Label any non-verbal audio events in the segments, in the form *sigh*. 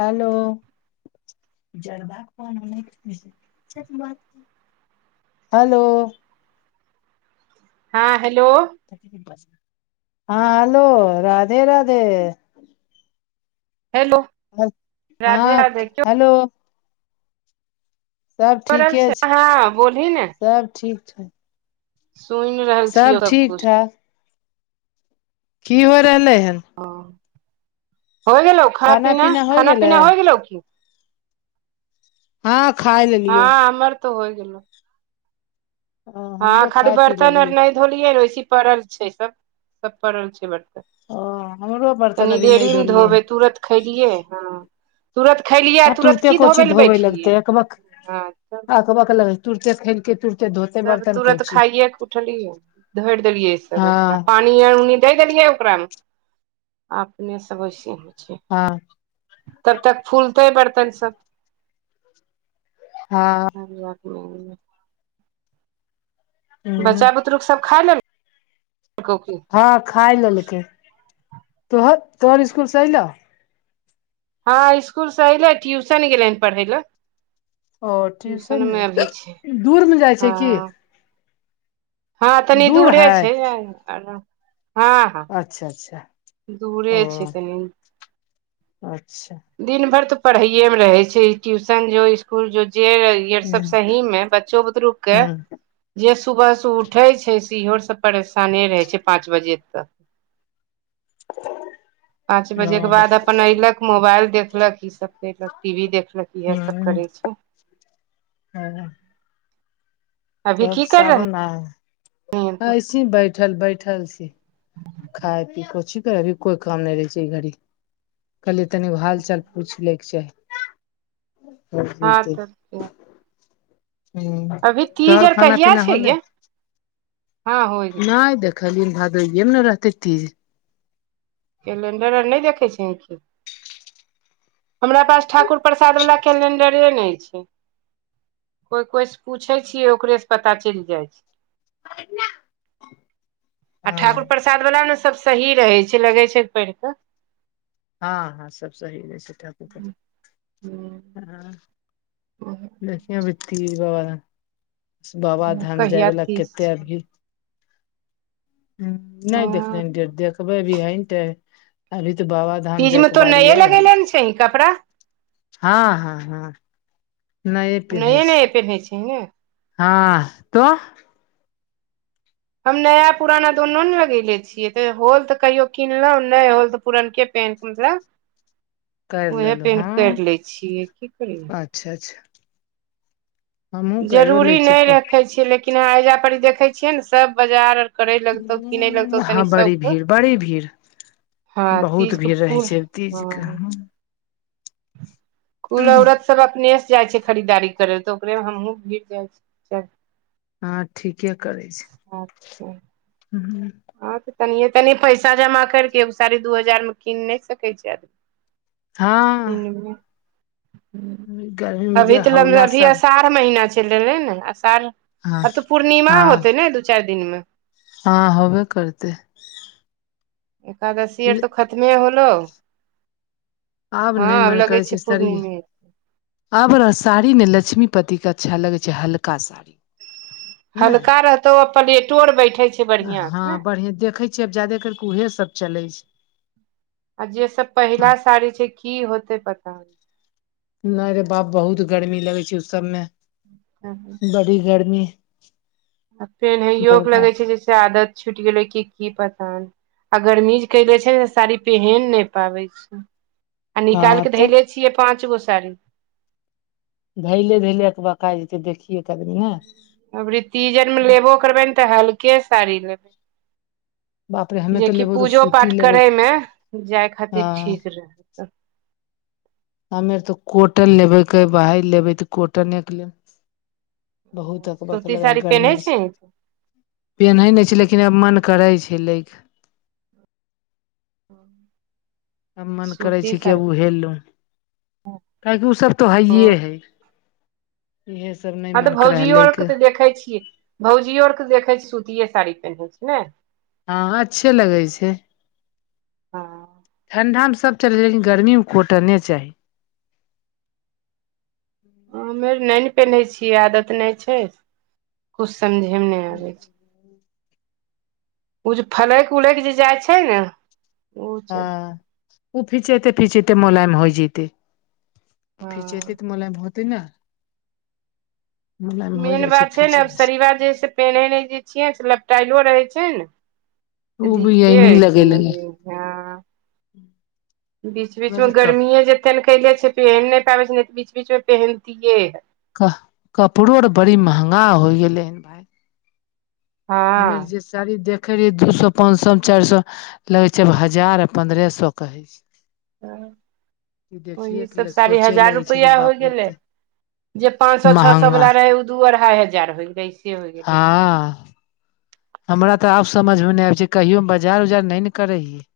Hello *unintelligible* hello हँ hello हँ hello Radhe Radhe hello Radhe हँ राधे क्यो हेलो सब भ रहल ठीके छै हँ बोलही सब ठीक छै सुइन रहल सब छियै ठीक सबकुछ ठाक की हो रहलै हन ओ हो गेलौ खाना पीना खाना पीना हो गेलौ की हँ खाय ले हँ हमर तऽ होइ गेलो ओ हँ हमरो खाली खाय पी बर्तन ओर लेलियौ नय धोलियै वैसेी पड़ल छै। सब सब पड़ल छै बर्तन। ओ हमरो बर्तन तनि अभी नहि देरी मे धोलियै धोबै तुरत खयलियै ह ना तुरत खेलियै हँ तुरत तुरते की कोची धोबै लए धोबे बैठिय लगतै अकबक है *unintelligible* तुरते खेलकै तुरते धो तब तुरत खाइए के उठलियै धोरि देलियै। सब अपना हँ पानि पान उनी द देलियै ओकरा आ अपने सब ओइसही छ हँ तब तक फूलते बर्तन सब हँ *inaudible* ह बच्चा बुतरुक सब खा लेल को की हँ खााय लेलकै तो तोहर स्कुल से एयलौ हँ इसकुल से एले ट्यूशन गेले हन पढ़ै लए ट्यूशन मे अभी छै दूर मे जाइ छै हँ की हँ तनी दूर दूरे है छै आर हँ हँ अच्छा अच्छा दूरे ओ छै तनी अच्छा दिन भर तऽ पढ़ैेये मे रहे छै ट्यूशन जो स्कुल जो जे ई आर ह सब सही मे बच्चो बुदूरुक के ह जे सुबह स उठै छै से इहो स परेशाने रहै छै पाँच बजे तक *inaudible* पांच बजे के ओ बाद अपन ऐलक मोबाइल देखलक ई सब केलक टीवी देखलक इएहे सब करे छैय ह अभी तब की कर सावन रहली हन आ तू ऐसे बैठल बैठल छी खाय पी कोऊची करे अभी कोइ काम नय रहै छै ई घड़ी कहलिए तनि हाल चाल पूछ लैके चाही तब हँ जेयतै *inaudible* तऽ हूँ अभी तीज तोहर आर खाना कहिया पीना छै होले गे हँ होइ गेल नय देख खलिन भादोये मे नै रहतै तीज कैलेंडर आर नय देखै छैहे की हमरा पास ठाकुर प्रसाद वाला कैलेंडरे नय छै कोइ कोइ से पूछे छियै ओकरे से पता चैल जाइ छै *inaudible* आ हँ ठाकुर प्रसाद बलाने सब सही रहै छै लगे छै पैढ़ कऽ हँ हँ सब सही रहै छै ठाकुर प्रसाद *unintelligible* *inaudible* देखियौ अभी तीज बाबा बाबा धाम जाय कहिया वला तीज कते छै अभी ह ह नय देखले डेट देखबै अभी हय अभी तऽ बाबा तीज में तो नये लगेले नै छी कपड़ा हँ हँ हँ नये नये पेन्है छै ने हा तो हम नया पुराना दुोनू ने लगेेले छियै ते होल तऽ कहियो किनलो नय होल तऽ पुरनके पें करि मतलब उहे लेलहु पेन्ह हँ कैर लै छियै की करियै अच्छा अच्छा हमहुँ करियो जरूरी लै छियै नय कोइ रखै छियै लेकिन ऐजा पर देखै छियै ने सभ बाजार करै लगतौ किनै लगतौ तनी हँ बड़ी सबके भीड़ बड़ी भीड़ हँ बहुत तीज भीड़ रहै कपूर छै तीज के हँ कुल औरत सब अपने सँ जाइ छै खरीदारी करै ल तऽ ओकरे म हमहूँ भीर जाइ छी चल हँ ठीके करै छै ह हँं तऽ तनिये तनि पैसा जमा केर कऽ एगो साड़ी दू हजार मे कीन नय सकै छै आदमी हाँ किनबै गर्मी *inaudible* मे अभी जे तऽ लऽ हौला अभी सर असार आठम महिना चैल एलै न आसार हँ आब तऽ पूर्णिमा हँ होते न दू चाइर दिन में हँ होबे करतै। एकादशी आर तऽ खतमे होलौ *inaudible* *inaudible* हऽ नहि आब मन करै लगे छै साड़िये पूर्णिमे में आब लऽ साड़ी ने लक्ष्मी पत्ती केँ अच्छा लगै छै हल्का साड़ी नहि हल्का रहतौ आ प्लेटो आर बैठे छै बढ़ियां हँ से ने बढ़िएं देखै छियै आब जायदे करकेँ उहे सभ चलै छै आ जे सब पहिला साड़ी छै की होते पता नै रे बाप बहुत गर्मी लगै छै ओ सब में *unintelligible* बड़ी गर्मी पेनहैयो कऽ लगै बर्दाश्त छै जैसे आदत छुट गेलै कि की पता नै आ गर्मी कै है छै ने साड़ी पेहेन नै पाबै छै आ निकाइल हँ कऽ तऽ धैले छियै पाँच गो साड़ी धैले धैले एकबका जेतै देखियै केँ आदमी ने अबरी तीज आर मे लेबो करबै न तऽ हल्के साड़ी लेबे बाप रे हमे तऽ जेकि लेबो तऽ पूजो सूती पाठ लेबो करे में जय हँ खातिर ठीक रहै हमे तऽ कॉटन लेबै कह बाहर लेबै तऽ कॉटने केँ लेबै बहुत अकबक सूती लगै है साड़ी पेन्है गर्मी से छै पेन्है नै छै लेकिन आब मन करै छै लै कऽ हऽ आब मन करै छै कि अब उहे लू *inaudible* काहेकि ओ सब तो हैये है इहे सब ने हँ तऽ भौजियो आर केँ तऽ देखै छियै भौजियो आर केँ देखै छियै सुतिए साड़ी पेन्है छै ने हँ अच्छे लगै छै हँ *inaudible* ठण्डा में सभ चलै छै लेकिन गर्मी में कोटने चाही। हम ऐर नै न पेन्है छियै आदत नै छै कुछ समझे में नै आबै छै ओ जे फलैक उलैक जे जाइ छै न हँ ओ फिचेते फिचेते मोलायम होइ जते हँ फीचेतै तऽ मोलाइम होतै न *inaudible* मेन बात छै न आब शरीबा जे से पेनहे नै जे छियै से लपटाइलो रहै छै न तऽ ओ भी दिक्कते यही लगेले *unintelligible* *inaudible* बीच बीच बाकी में कप गर्मी *unintelligible* कले छै पहिन नै पाबै छै नै तऽ बीच बीच में पहिनतियै कह कपड़ो आर बड़ी महंगा होय गेलै भाय हमे हँ जे साड़ी देखे रहियै दू सौ पाँच सौ चार सौ लगै छै हजार आ पन्द्रह सौ कहैय छैय *unintelligible* ओही के सब लेल साड़ी सोचे हजार लगे छै कि रुपैआ हो बाप रे एते गेलै जे पांच सौ छ सौ महंगा वाला रहैय ओ दू अढ़ाई हजार होय दैय छै हऽ हमरा तऽ आब समझ में नै आबै छै कहियो हम बाजार उजार नै न करै हियै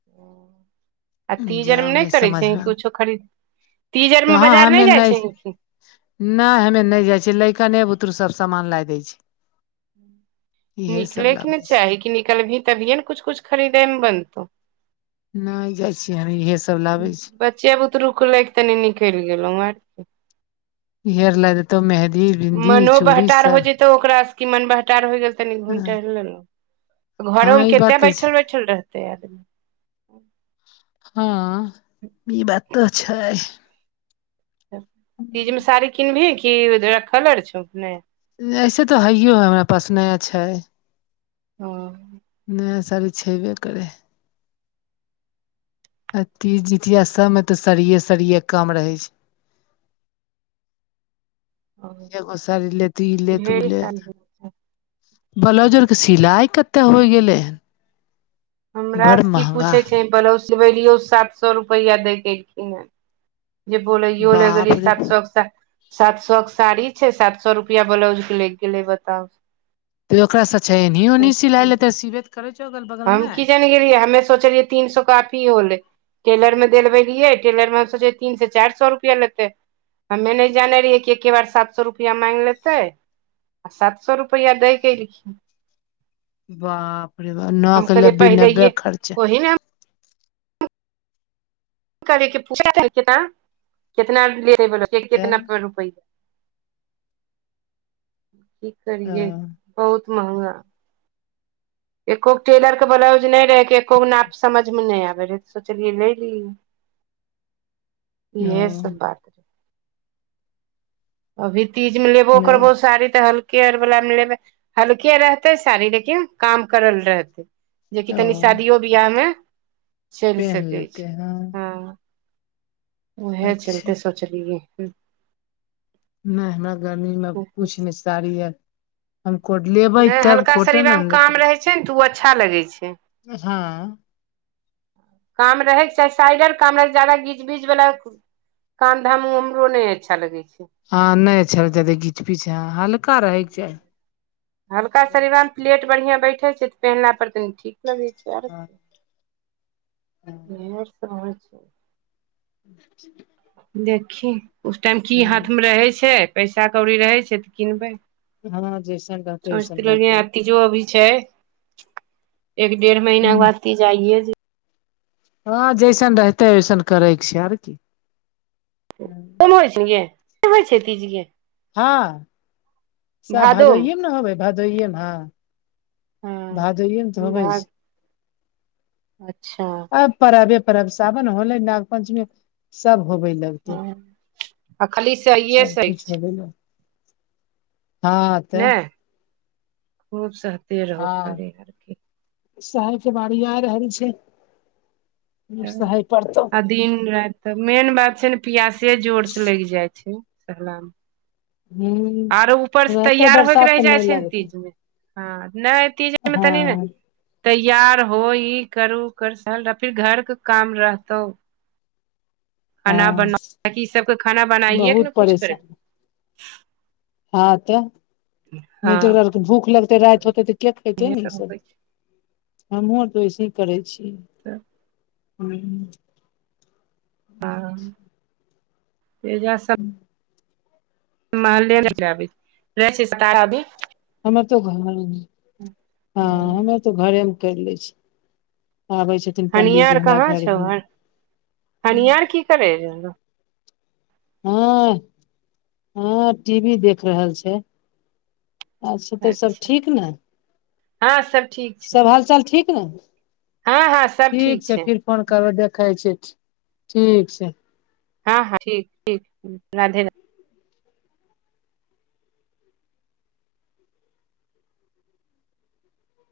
*inaudible* आ तीज आर में जाउ नै नहि करैय छीही समझमे कुछो खरीद तीज आर में बाजार नै जाइ छही की नै हमे नै जाइ छियै लैकने बुतरू सब समामान लए दै छै इहे सब निकलैके ने लाबै छै चाही कि निकलबिही तभिए ने कुछ कुछ खरीदैमे बनतौ नै जाइ छीयै हम इहे सब लाबै छी बच्चे बुतरुके लैके तनी निकैल गेलौ आर कि इहे आर ला देतौ मेहदी बिन्दी मनो चूड़ी बहटार हो सब जतौ ओकरा की मन बहटार हो गेल तनी घुम टहैल लेलौ न हँ घरोंमे ई बात कते तऽ छै बैठल बैठल रहते आदमी हँ ई बात तऽ छै तीज मे साड़ी किनबही कि रखकलर छौ ने ऐसे तऽ हैयो है हमरा पास नया छैय हॅं नया साड़ी छेबे करै अथी जितिया सबमे तऽ सड़िये सड़िये कम रहै छै। एगो साड़ी ले तूले तू ढेरी ले साड़ी ब्लाउज आरके सिलाइ कतेक होइ गेलै हमरा बड़ स की महंगा पूछे छही ब्लाउज सिबैलियो सात सए रुपैया दैय के *unintelligible* जे बोलैयो ल बाप गेलिये रे सात बा सौ के सा सात सौ के साड़ी छै सात सौ रुपैआ ब्लाउज के लैग गेलै बताउ त ओकारस अच्छा एनहीये ओनहीये सियालैत सिबे त करै छौ अगल बगलमे हम मे की जानि गेलियै हमे सोचलीयै तीन सो काफी होलै टेलर मे देलबलियै टेलर मे सोचे तीन से चैर सौ रुपैआ लेतै हमे नै जाने रहियै कि एके बार सात सौ रुपैआ मैग लेतै आ सात सौ रुपैआ दै के एलखीन बाप रे बाप नओ हम के कहलियै लभी नब्बे पहिलैये खर्च ओहि ने हम करै के पूरा कितना ले कितना ले ले भेलौ कितना तब रुपया *inaudible* की ओ करियै बहुत मंहगा एको गो टेलर के ब्लाउज नै रहेय कि एको गो नाप समझ मे नै आबेय रहै सोचलिये लैली *inaudible* ओ इहे सब बात रहे अभी तीज मे लेबो नहि करबो साड़ी त हल केयर वला मे लेबै हलके रहतै साड़ी लेकिन काम करल रहतै जेकि ओ तनी शादियो बियाहमे चैल पेन्ह सकै छै लेते हैं हँ ओहे अच्छा चलते सोचलीयै हन नै हमरा गर्मीमे कुछ नै साड़ी अर हम कोड लेबै नहि त अब हल्का कोटन आ शरीरामे नै काम त रहै छै ने तऽ ओ अच्छा लगै छै। हाॅं काम रहैके चाही साइडर काम रहैके जादा बीज बीच बला काम धाम उ हमरो नै अच्छा लगै छै। ह नै छैय जदी घीच पिच ह हल्का रहै के चाही हलका साड़ीमे बस प्लेट बढ़िया बैठै छै तऽ पेनहला पर तनि ठीक लगैय छैय आर हँ *unintelligible* छै त *inaudible* देखी उस टाइम की हाथमे रहै छै पैसा कौड़ी रहै छै तऽ किनबै हँ जैसन रहतै वैसन सोचितैय रहतै रहिए तीजो अबैय छै एक डेढ़ महीना बाद तीज आइए जेतैय। हँ जैसन रहतै ओैसन करैके छै आर की कोन होइ छै गे कोना होइ छै तीज गे हँ सब भादोमे भादोइयेमे ने होबै भादोइयेमे हँ हँ भादोइयेमे तऽ होवै भाग छै अच्छा अब परबे परब सावन होलै नाग पंचमी सब होबै लग हँ आ खाली सहिये सब सही कुछ छै होबे लग हँ तऽ खुब सहते रहु खाली आरकी सहय के बारी आ रहल छै तऽ सहय पड़तौ आ दिन राति तऽ मेन बात छै ने प्यासे जोर से लगि जाय छै सहला मे हुँ आरो ऊपर से तैयार होइके रहि जाइ छै ने लगतै तीज मे हँ नय तीज आरमे तनी ने हँ तैयार हो ई कर उ कर साल आ फिर घर के काम रहतौ खाना हँ बना की सबके खाना बनाइएके ने बहुत कुछ करैक परेशान हँ तऽ नय हँ जकरा आर भूख लगते राति होते तऽ के खेते इहे ने ई सब होइ छै हमहूँ आ तऽ वैसे ही करै छियै तऽ हँ हँ एजा सब मेबी रहै छी सितारा अभी हमर तो घर हय हँ। तो घरे मे करि ले छै आबै छै। हनियां आर कहाँ छौ हनियां आर की करैय रहौ हँ हँ टी वी देख रहल छै अच्छा तऽ सब ठीक ने हँ सब ठीक छै सब हालचाल ठीक ने हँ हँ सब ठीक छै फिर फोन करबौ देखै छियै ठीक छै। हँ हँ ठीक ठीक राधे राधे